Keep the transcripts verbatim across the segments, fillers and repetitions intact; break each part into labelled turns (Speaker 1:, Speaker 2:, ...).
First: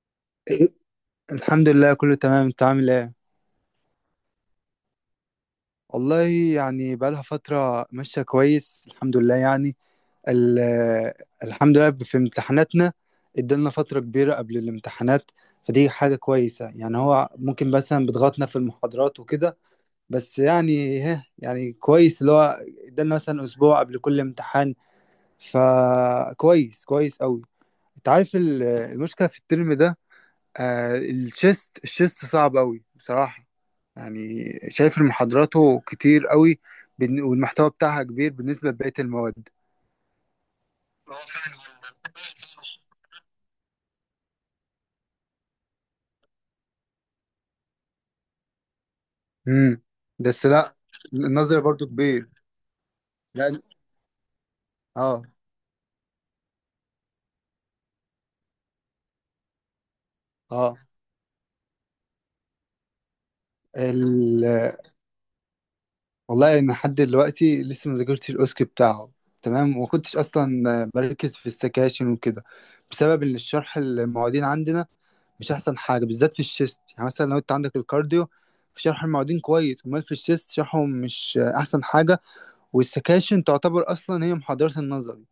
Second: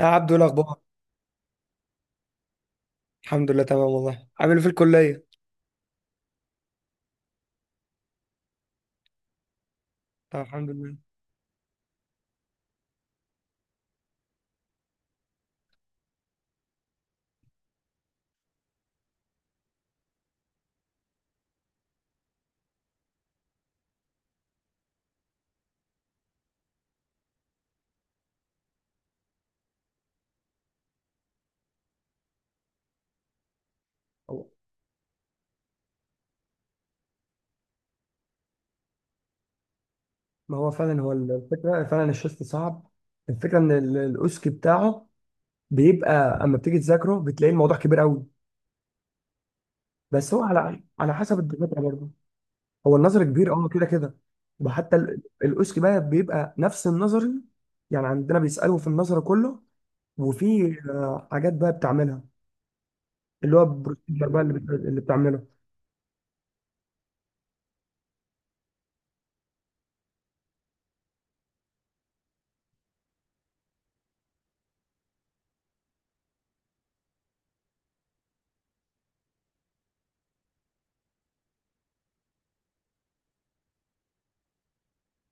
Speaker 1: يا عبدو، إيه
Speaker 2: إيه؟
Speaker 1: الاخبار؟
Speaker 2: الحمد لله كله تمام، انت عامل ايه؟
Speaker 1: الحمد لله تمام والله. عامل إيه في الكليه؟
Speaker 2: والله يعني بقالها فترة ماشية كويس الحمد لله يعني.
Speaker 1: طب
Speaker 2: ال-
Speaker 1: الحمد لله.
Speaker 2: الحمد لله في امتحاناتنا ادالنا فترة كبيرة قبل الامتحانات، فدي حاجة كويسة يعني. هو ممكن مثلا بيضغطنا في المحاضرات وكده، بس يعني ها يعني كويس اللي هو ادالنا مثلا اسبوع قبل كل امتحان، فكويس كويس قوي. انت عارف ال- المشكلة في الترم ده، آه الشيست الشيست صعب قوي بصراحة يعني.
Speaker 1: هو-
Speaker 2: شايف ان محاضراته كتير قوي، بالن- والمحتوى بتاعها كبير بالنسبة لبقية المواد.
Speaker 1: ما هو فعلا، هو الفكره فعلا الشيست صعب. الفكره ان ال- الاوسكي بتاعه بيبقى اما بتيجي تذاكره بتلاقي الموضوع كبير قوي.
Speaker 2: امم
Speaker 1: بس هو
Speaker 2: بس لا،
Speaker 1: على على حسب
Speaker 2: النظري
Speaker 1: الدكاتره
Speaker 2: برضو
Speaker 1: برضه.
Speaker 2: كبير
Speaker 1: هو النظر كبير،
Speaker 2: لان
Speaker 1: اه كده كده. وحتى ال-
Speaker 2: اه.
Speaker 1: الاوسكي بقى بيبقى نفس النظري. يعني عندنا بيسالوا في النظر كله. وفي
Speaker 2: اه
Speaker 1: آه، حاجات بقى بتعملها، اللي هو بروسيجر بقى
Speaker 2: ال...
Speaker 1: اللي بت- اللي بتعمله.
Speaker 2: والله انا لحد دلوقتي لسه ما ذاكرتش الاوسكي بتاعه، تمام، وما كنتش اصلا بركز في السكاشن وكده، بسبب ان الشرح المعيدين عندنا مش احسن حاجه بالذات في الشيست. يعني مثلا لو انت عندك الكارديو في شرح المعيدين كويس، امال في الشيست شرحهم مش احسن حاجه، والسكاشن تعتبر اصلا هي محاضرة النظري.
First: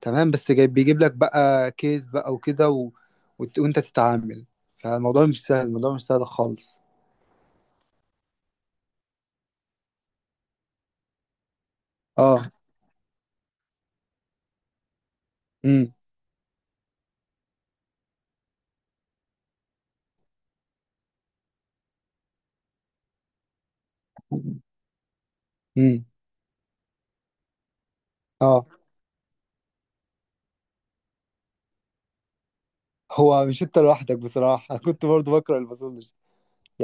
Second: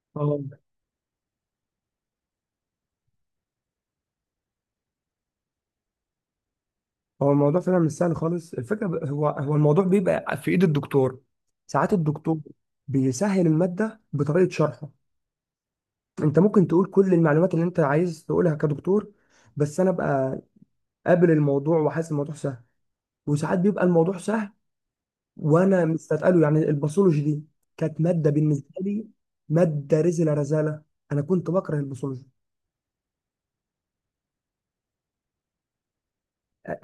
Speaker 2: تمام،
Speaker 1: اه،
Speaker 2: بس جاي بيجيب لك بقى كيس بقى وكده و... وت- وانت تتعامل، فالموضوع مش سهل، الموضوع مش سهل خالص.
Speaker 1: هو الموضوع فعلا مش سهل خالص. الفكره ب- هو هو الموضوع بيبقى في ايد الدكتور. ساعات الدكتور
Speaker 2: اه.
Speaker 1: بيسهل الماده بطريقه شرحه.
Speaker 2: امم
Speaker 1: انت ممكن تقول كل المعلومات اللي انت عايز تقولها كدكتور، بس انا ابقى قابل الموضوع وحاسس الموضوع سهل. وساعات بيبقى الموضوع سهل وانا
Speaker 2: امم
Speaker 1: مستثقله، يعني الباثولوجي دي كانت ماده
Speaker 2: اه،
Speaker 1: بالنسبه لي، ماده رزله رزاله. انا كنت بكره الباثولوجي.
Speaker 2: هو مش انت لوحدك بصراحة كنت برضو بكره الباثولوجي.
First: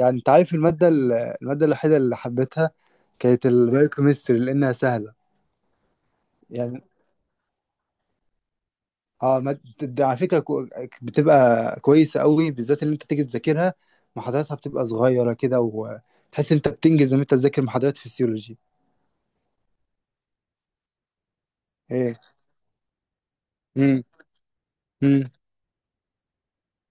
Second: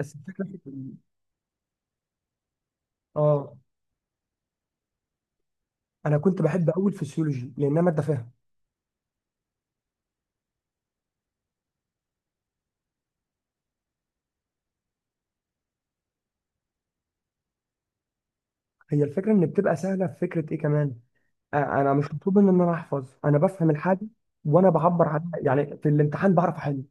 Speaker 1: بس
Speaker 2: انت
Speaker 1: الفكره
Speaker 2: عارف المادة
Speaker 1: في-
Speaker 2: ال- المادة الوحيدة اللي حبيتها كانت
Speaker 1: اه،
Speaker 2: البايوكيمستري لانها سهلة
Speaker 1: انا كنت بحب
Speaker 2: يعني.
Speaker 1: اول فسيولوجي لانها ماده فاهم.
Speaker 2: اه، ما ده على فكره كو- بتبقى كويسه قوي، بالذات اللي انت تيجي تذاكرها محاضراتها بتبقى صغيره كده، وتحس انت بتنجز لما انت تذاكر محاضرات فيسيولوجي.
Speaker 1: هي الفكره ان بتبقى سهله في فكره ايه كمان، انا مش
Speaker 2: ايه.
Speaker 1: مطلوب مني ان انا احفظ، انا بفهم
Speaker 2: امم
Speaker 1: الحاجه وانا بعبر
Speaker 2: امم
Speaker 1: عنها، يعني في الامتحان بعرف احل.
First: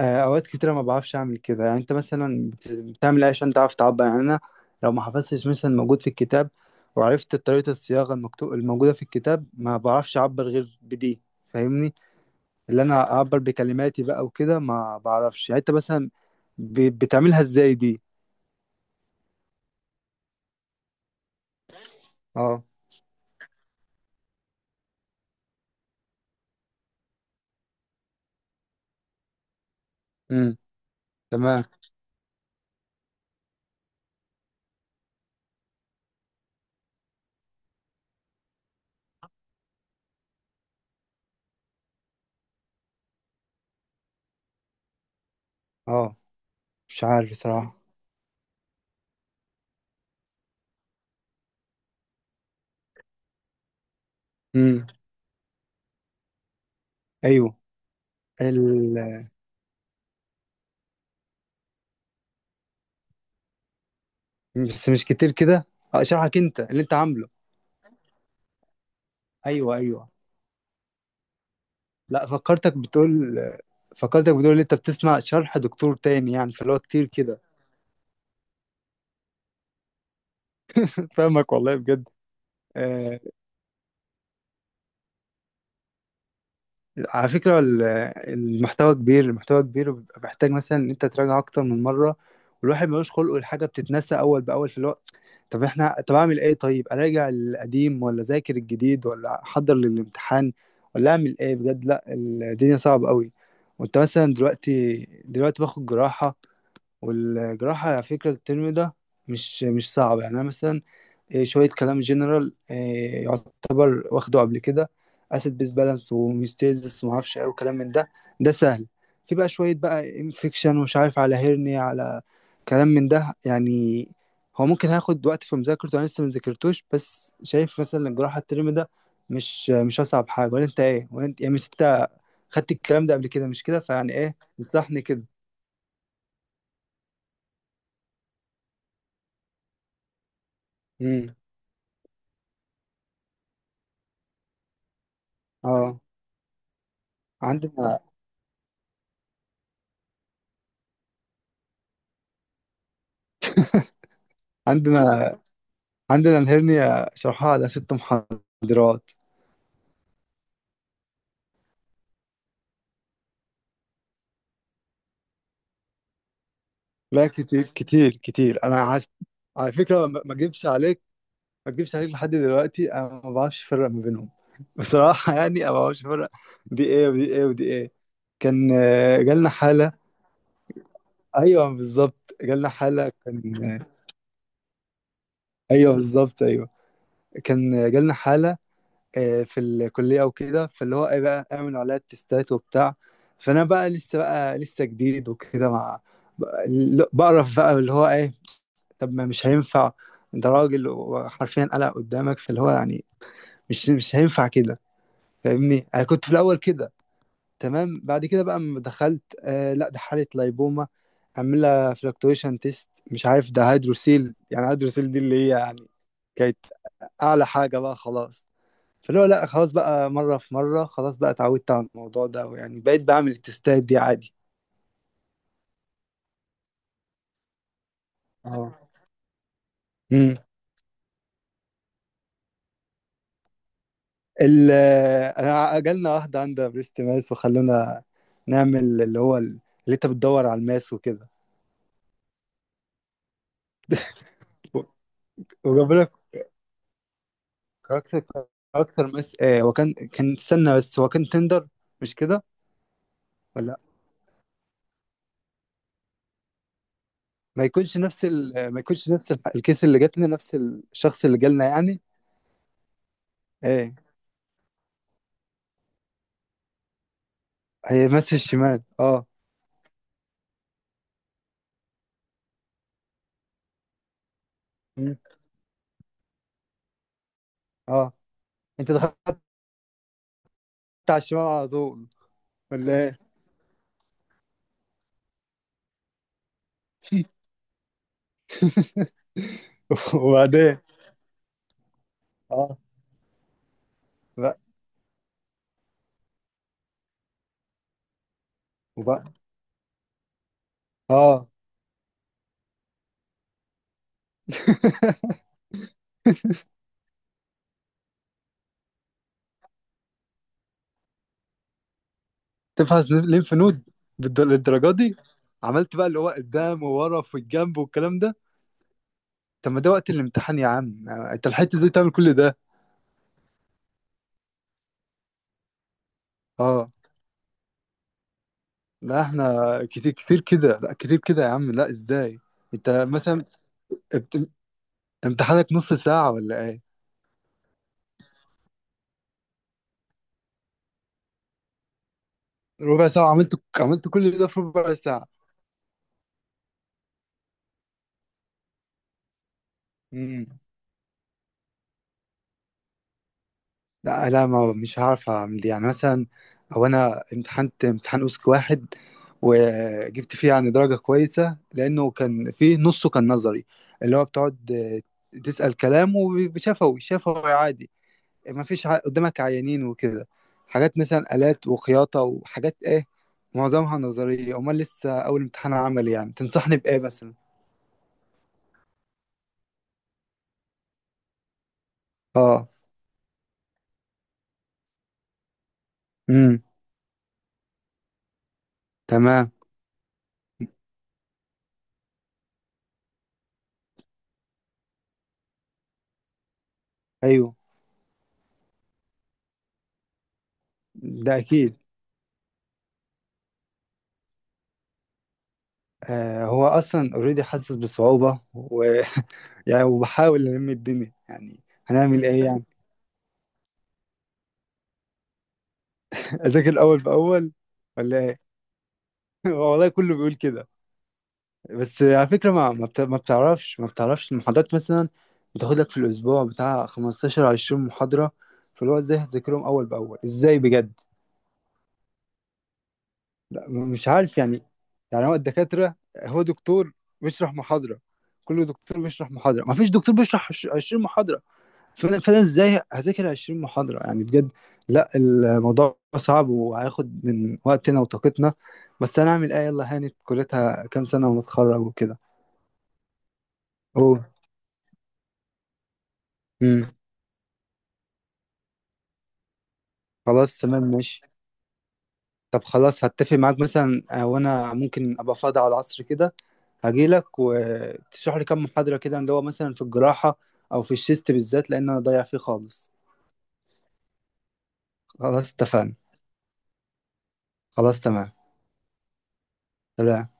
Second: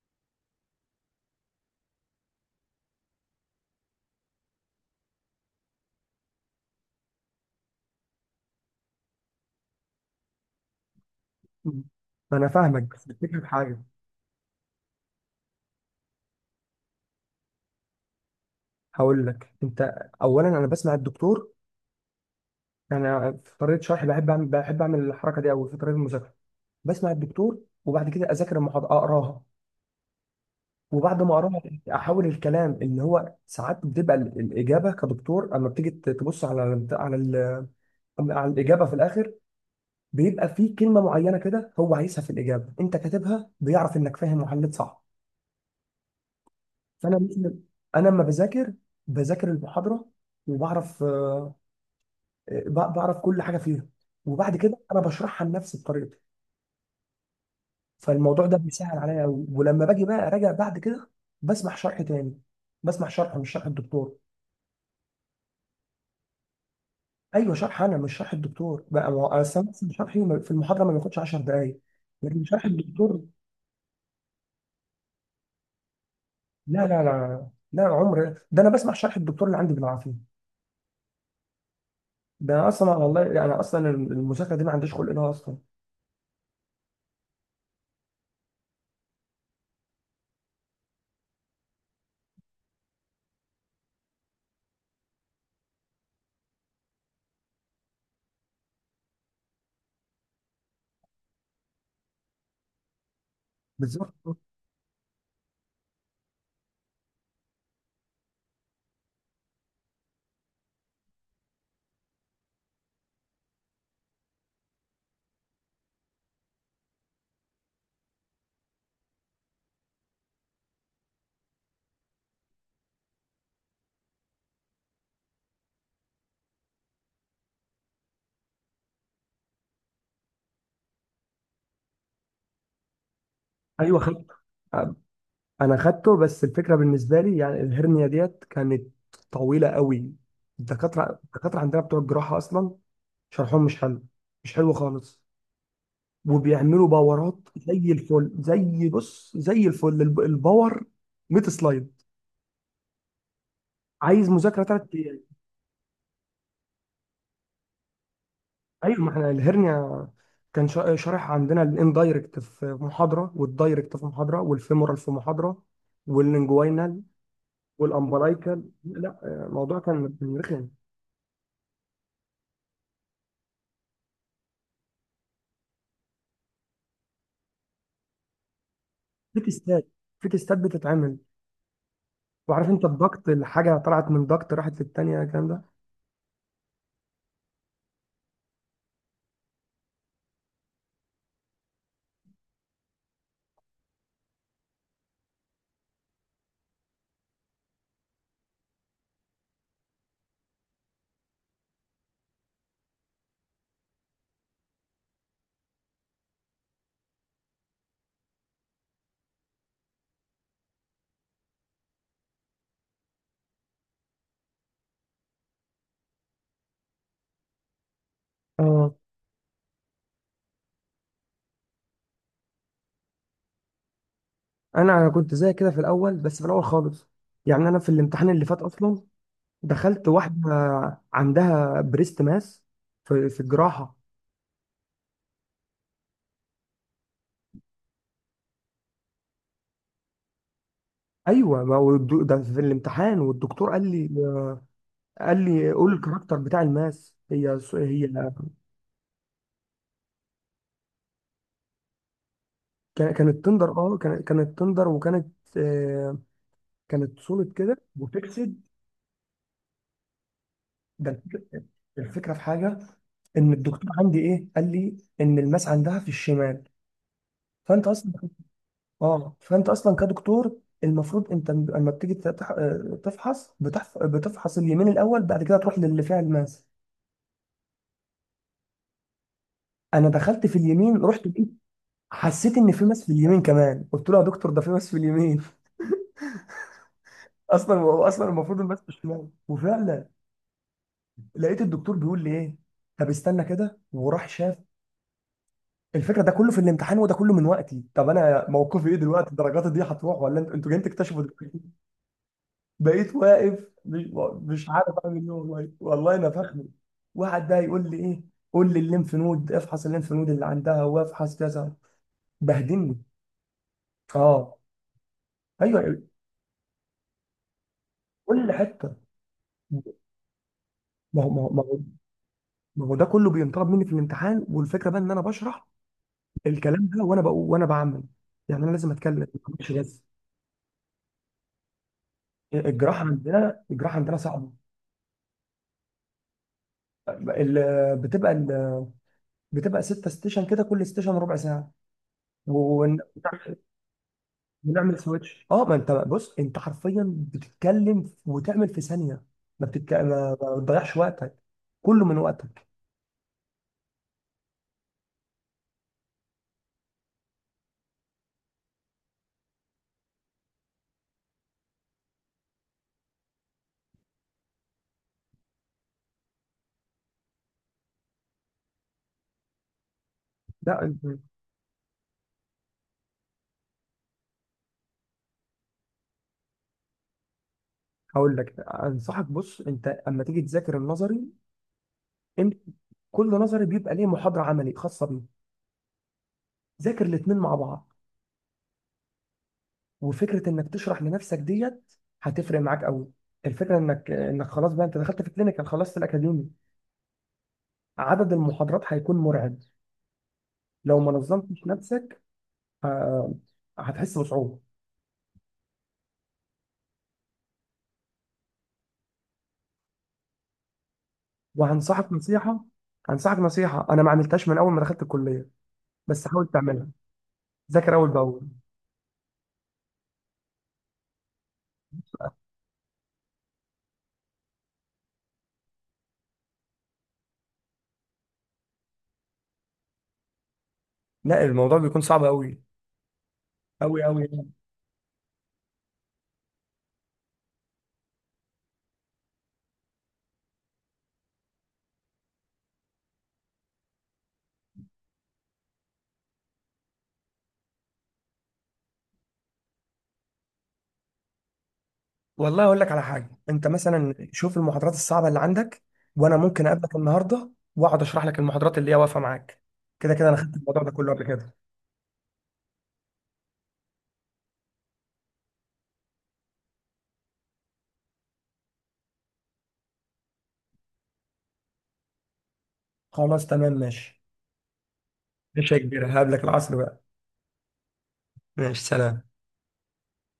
Speaker 2: آه، اوقات كتيره ما بعرفش اعمل كده. يعني انت مثلا بت- بتعمل ايه عشان تعرف تعبر يعني؟ انا لو ما حفظتش مثلا موجود في الكتاب، وعرفت طريقه الصياغه المكتوب الموجوده في الكتاب، ما بعرفش اعبر غير بدي،
Speaker 1: مم.
Speaker 2: فاهمني؟
Speaker 1: ما انا
Speaker 2: اللي
Speaker 1: فاهمك، بس
Speaker 2: انا اعبر
Speaker 1: الفكره في حاجه.
Speaker 2: بكلماتي بقى وكده ما بعرفش. يعني انت مثلا ب- بتعملها ازاي دي؟
Speaker 1: هقول لك انت، اولا انا بسمع الدكتور.
Speaker 2: اه،
Speaker 1: انا في طريقه شرحي بحب اعمل بحب اعمل الحركه دي قوي في طريقه المذاكره. بسمع الدكتور، وبعد كده اذاكر المحاضره اقراها، وبعد ما اقراها
Speaker 2: تمام.
Speaker 1: احاول الكلام اللي هو ساعات بتبقى ال- الاجابه كدكتور اما بتيجي ت- تبص على ال- على ال- على الاجابه في الاخر. بيبقى فيه كلمه معينه كده هو عايزها في الاجابه، انت كاتبها بيعرف انك فاهم وحليت صح.
Speaker 2: اه، مش
Speaker 1: فانا
Speaker 2: عارف
Speaker 1: مثل
Speaker 2: صراحة.
Speaker 1: انا لما بذاكر، بذاكر المحاضره وبعرف آه، ب- بعرف كل حاجه فيها. وبعد كده
Speaker 2: امم.
Speaker 1: انا بشرحها لنفسي بطريقتي.
Speaker 2: ايوه.
Speaker 1: فالموضوع ده
Speaker 2: ال...
Speaker 1: بيسهل عليا قوي، ولما باجي بقى اراجع بعد كده بسمع شرح تاني، بسمع شرح مش شرح الدكتور.
Speaker 2: بس مش كتير كده. آه، اشرحك انت اللي انت عامله.
Speaker 1: ايوه، شرح انا مش شرح الدكتور بقى، ما هو أصل أنا
Speaker 2: ايوه
Speaker 1: مثلا
Speaker 2: ايوه،
Speaker 1: شرحي في المحاضره ما بياخدش عشر دقائق.
Speaker 2: لا
Speaker 1: لكن شرح
Speaker 2: فكرتك
Speaker 1: الدكتور،
Speaker 2: بتقول، فكرتك بتقول ان انت بتسمع شرح دكتور تاني، يعني فاللي هو
Speaker 1: لا لا
Speaker 2: كتير كده.
Speaker 1: لا لا، عمر ده انا بسمع شرح الدكتور اللي عندي بالعافيه.
Speaker 2: فاهمك والله بجد.
Speaker 1: ده انا اصلا
Speaker 2: آه،
Speaker 1: والله، يعني اصلا المذاكره دي ما عنديش خلق لها اصلا.
Speaker 2: على فكرة ال- المحتوى كبير، المحتوى كبير، وبيبقى محتاج مثلا ان انت تراجع اكتر من مرة، والواحد ملوش خلق والحاجة بتتنسى اول باول في الوقت. طب احنا، طب اعمل ايه؟ طيب اراجع القديم، ولا ذاكر الجديد، ولا احضر للامتحان، ولا اعمل ايه بجد؟ لا الدنيا صعبة قوي. وانت
Speaker 1: بالظبط.
Speaker 2: مثلا دلوقتي، دلوقتي باخد جراحة، والجراحة على فكرة الترم ده مش مش صعب يعني. انا مثلا إيه، شوية كلام جنرال إيه، يعتبر واخده قبل كده، اسيد بيس بالانس وهيوستيزيس ومعرفش ايه وكلام من ده، ده سهل. في بقى شوية بقى انفكشن ومش عارف، على هيرنيا، على كلام من ده يعني. هو ممكن هاخد وقت في مذاكرته، انا لسه ما ذاكرتوش، بس شايف مثلا الجراحة الترم ده مش مش اصعب حاجة. ولا انت ايه؟ ولا انت يعني، مش انت خدت الكلام ده قبل كده؟ مش كده؟
Speaker 1: ايوه
Speaker 2: فيعني
Speaker 1: خدت،
Speaker 2: ايه انصحني كده.
Speaker 1: انا خدته. بس الفكره بالنسبه لي يعني الهرنيه ديت كانت طويله قوي. الدكاتره
Speaker 2: امم.
Speaker 1: الدكاتره عندنا بتوع الجراحه اصلا شرحهم مش حلو، مش حلو خالص.
Speaker 2: اه،
Speaker 1: وبيعملوا باورات زي
Speaker 2: عندنا
Speaker 1: الفل، زي بص زي الفل الب- الباور مائة سلايد، عايز مذاكره ثلاث.
Speaker 2: عندنا عندنا الهرنيا شرحها على ست
Speaker 1: ايوه،
Speaker 2: محاضرات،
Speaker 1: ما احنا الهرنيا كان شا- شارح عندنا الاندايركت في محاضره، والدايركت في محاضره، والفيمورال في محاضره، واللينجواينال
Speaker 2: لا كتير كتير
Speaker 1: والامبلايكال.
Speaker 2: كتير. انا عاس...
Speaker 1: لا، آه،
Speaker 2: على
Speaker 1: الموضوع
Speaker 2: فكره،
Speaker 1: كان
Speaker 2: ما ما
Speaker 1: كان
Speaker 2: اكذبش
Speaker 1: رخم.
Speaker 2: عليك، ما اكذبش عليك، لحد دلوقتي انا ما بعرفش افرق ما بينهم بصراحه. يعني انا ما بعرفش افرق دي ايه ودي ايه ودي ايه. كان آه،
Speaker 1: في
Speaker 2: جالنا
Speaker 1: تيستات
Speaker 2: حاله.
Speaker 1: في تيستات بتتعمل.
Speaker 2: ايوه بالظبط، جالنا
Speaker 1: وعارف انت
Speaker 2: حاله
Speaker 1: الضغط،
Speaker 2: كان
Speaker 1: الحاجه
Speaker 2: آه،
Speaker 1: طلعت من ضغط راحت للتانيه، الكلام ده.
Speaker 2: ايوه، بالظبط ايوه. كان آه، جالنا حاله آه، في الكليه وكده، فاللي هو ايه بقى، اعملوا عليها التستات وبتاع. فانا بقى لسه، بقى لسه جديد وكده، مع بقرف بقى اللي هو ايه، طب ما مش هينفع، انت راجل وحرفيا قلق قدامك، فاللي هو يعني مش مش هينفع كده، فاهمني؟ انا كنت في الاول كده، تمام. بعد كده بقى لما دخلت، آه لا ده حاله لايبوما، عامله فلكتويشن تيست، مش عارف، ده هيدروسيل يعني، هيدروسيل دي اللي هي يعني كانت اعلى حاجه بقى خلاص.
Speaker 1: اه،
Speaker 2: فاللي هو لا خلاص بقى، مره في مره خلاص بقى اتعودت على الموضوع ده، ويعني بقيت بعمل التستات دي عادي.
Speaker 1: انا انا كنت زي كده في الاول، بس في الاول خالص. يعني انا في الامتحان اللي فات
Speaker 2: اه،
Speaker 1: اصلا دخلت واحده عندها بريست ماس في في الجراحه.
Speaker 2: ال انا جالنا واحدة عندها بريست ماس وخلونا نعمل اللي هو ال- اللي انت بتدور على الماس وكده
Speaker 1: ايوه، ما هو الدو- ده في الامتحان، والدكتور قال لي،
Speaker 2: و-
Speaker 1: قال لي قول
Speaker 2: وجابوا لك
Speaker 1: الكاركتر بتاع الماس. هي س- هي
Speaker 2: كاركتر، كاركتر ماس. آه هو كان، كان استنى، بس هو كان تندر مش كده،
Speaker 1: كان- كانت
Speaker 2: ولا
Speaker 1: تندر
Speaker 2: لأ؟
Speaker 1: اه كان- كانت تندر وكانت، آه، كانت سوليد
Speaker 2: ما
Speaker 1: كده
Speaker 2: يكونش نفس
Speaker 1: وفيكسد.
Speaker 2: ال... ما يكونش نفس ال- الكيس اللي جاتنا، نفس
Speaker 1: ده
Speaker 2: الشخص اللي
Speaker 1: الفك-
Speaker 2: جالنا يعني.
Speaker 1: الفكره في حاجه، ان الدكتور
Speaker 2: ايه،
Speaker 1: عندي ايه قال لي ان الماس عندها في الشمال. فانت
Speaker 2: هي
Speaker 1: اصلا
Speaker 2: ماس في الشمال اه.
Speaker 1: اه، فانت اصلا كدكتور المفروض انت م- لما بتيجي تتح- آه، تفحص، بتحف- بتفحص اليمين
Speaker 2: مم.
Speaker 1: الاول بعد كده تروح للي فيها الماس.
Speaker 2: اه، انت دخلت
Speaker 1: انا دخلت في اليمين،
Speaker 2: على
Speaker 1: رحت
Speaker 2: الشمال
Speaker 1: لقيت،
Speaker 2: على طول
Speaker 1: حسيت ان في
Speaker 2: ولا
Speaker 1: ماس في
Speaker 2: ايه؟
Speaker 1: اليمين كمان، قلت له يا دكتور ده في ماس في اليمين. اصلا هو اصلا المفروض المسح الشمال، وفعلا
Speaker 2: وبعدين؟
Speaker 1: لقيت الدكتور بيقول لي ايه؟
Speaker 2: اه،
Speaker 1: طب استنى كده، وراح شاف.
Speaker 2: بقى
Speaker 1: الفكره ده كله في الامتحان، وده كله من وقتي. طب انا موقفي ايه
Speaker 2: وبقى
Speaker 1: دلوقتي؟ درجاتي دي هتروح، ولا انتوا انتوا جايين تكتشفوا
Speaker 2: اه.
Speaker 1: دلوقتي؟ بقيت واقف، مش مش عارف اعمل ايه. والله والله انا فخمي. واحد بقى يقول لي ايه؟ قول لي الليمف نود، افحص الليمف نود اللي عندها وافحص كذا. بهدلني.
Speaker 2: تفحص ليمف نود؟ بالد-
Speaker 1: اه،
Speaker 2: للدرجه دي؟ عملت
Speaker 1: ايوه
Speaker 2: بقى اللي هو قدام وورا في الجنب والكلام ده؟
Speaker 1: كل حته.
Speaker 2: طب ما ده وقت الامتحان يا عم،
Speaker 1: ما هو ما هو
Speaker 2: انت
Speaker 1: ما
Speaker 2: لحقت
Speaker 1: هو
Speaker 2: ازاي تعمل كل ده؟
Speaker 1: ما هو ده كله بينطلب مني في الامتحان. والفكره بقى ان انا بشرح الكلام
Speaker 2: اه
Speaker 1: ده وانا بقول وانا بعمل، يعني انا لازم اتكلم،
Speaker 2: لا،
Speaker 1: ما بعملش
Speaker 2: احنا
Speaker 1: بس.
Speaker 2: كتير كتير كده، لا كتير كده يا عم، لا ازاي؟
Speaker 1: الجراحه
Speaker 2: انت مثلا
Speaker 1: عندنا، الجراحه عندنا
Speaker 2: ابت-
Speaker 1: صعبه.
Speaker 2: امتحانك نص ساعه ولا ايه؟
Speaker 1: ال- بتبقى ال- بتبقى ستة ستيشن كده، كل ستيشن ربع ساعه. ون-
Speaker 2: ربع ساعه؟ عملت عملت كل ده في ربع
Speaker 1: ونعمل
Speaker 2: ساعه؟
Speaker 1: سويتش. اه، ما انت بص انت حرفيا بتتكلم وتعمل في ثانيه، ما بتتك... ما
Speaker 2: مم.
Speaker 1: ما بتضيعش وقتك، كله من وقتك.
Speaker 2: لا لا، ما مش هعرف اعمل دي. يعني مثلا او انا امتحنت امتحان اوسك واحد، وجبت فيه يعني درجة كويسة، لانه كان فيه نصه كان نظري، اللي هو بتقعد آه، تسأل كلام، وشفوي شفوي عادي، ما فيش ع- قدامك عيانين وكده،
Speaker 1: لا
Speaker 2: حاجات
Speaker 1: انت-
Speaker 2: مثلا آلات وخياطة وحاجات ايه، معظمها نظرية. امال لسه اول امتحان عملي يعني، تنصحني بايه مثلا؟
Speaker 1: هقول لك انصحك. بص انت اما تيجي تذاكر النظري، انت
Speaker 2: اه.
Speaker 1: كل نظري بيبقى ليه محاضره عملي خاصه بيه.
Speaker 2: امم.
Speaker 1: ذاكر الاثنين مع بعض.
Speaker 2: تمام.
Speaker 1: وفكره انك تشرح لنفسك ديت هتفرق معاك قوي. الفكره انك، انك خلاص بقى انت دخلت في كلينيكال، خلصت الاكاديمي.
Speaker 2: ايوه.
Speaker 1: عدد المحاضرات هيكون مرعب لو ما
Speaker 2: ده
Speaker 1: نظمتش
Speaker 2: اكيد.
Speaker 1: نفسك. آه، هتحس بصعوبه.
Speaker 2: آه، هو اصلا اوريدي حاسس بصعوبه يعني، وبحاول ألم الدنيا يعني،
Speaker 1: وهنصحك
Speaker 2: هنعمل إيه
Speaker 1: نصيحه
Speaker 2: يعني؟
Speaker 1: هنصحك نصيحه، انا ما عملتهاش من اول ما دخلت الكليه، بس حاول
Speaker 2: أذاكر
Speaker 1: تعملها.
Speaker 2: أول بأول
Speaker 1: ذاكر اول
Speaker 2: ولا إيه؟
Speaker 1: باول.
Speaker 2: والله كله بيقول كده. بس على فكرة، ما ما بت- ما بتعرفش، ما بتعرفش المحاضرات مثلا بتاخد لك في الأسبوع بتاع خمسة عشر عشرين محاضرة، فاللي هو إزاي هتذاكرهم أول بأول إزاي بجد؟
Speaker 1: لا، الموضوع بيكون صعب قوي
Speaker 2: لا م-
Speaker 1: قوي
Speaker 2: مش
Speaker 1: قوي.
Speaker 2: عارف يعني. يعني هو الدكاترة، هو دكتور بيشرح محاضرة، كل دكتور بيشرح محاضرة، ما فيش دكتور بيشرح عش- عشرين محاضرة، فانا فانا ازاي هذاكر عشرين محاضره يعني بجد؟ لا الموضوع صعب وهياخد من وقتنا وطاقتنا، بس انا اعمل ايه؟ يلا هانت، كليتها كام سنه ونتخرج وكده.
Speaker 1: والله اقول لك على حاجه، انت مثلا
Speaker 2: اوه.
Speaker 1: شوف المحاضرات الصعبه اللي عندك، وانا ممكن
Speaker 2: امم.
Speaker 1: اقابلك النهارده واقعد اشرح لك المحاضرات اللي هي واقفه معاك. كده كده انا خدت
Speaker 2: خلاص
Speaker 1: الموضوع
Speaker 2: تمام
Speaker 1: ده كله قبل
Speaker 2: ماشي.
Speaker 1: كده.
Speaker 2: طب خلاص هتفق معاك مثلا آه، وانا ممكن ابقى فاضي على العصر كده، هجيلك وتشرح لي كام محاضره كده، اللي هو مثلا في الجراحه او في الشيست بالذات، لان انا ضايع فيه خالص.
Speaker 1: خلاص تمام ماشي.
Speaker 2: خلاص
Speaker 1: ماشي يا
Speaker 2: اتفقنا.
Speaker 1: كبير، هقابلك العصر بقى.
Speaker 2: خلاص تمام.
Speaker 1: ماشي، سلام.
Speaker 2: سلام.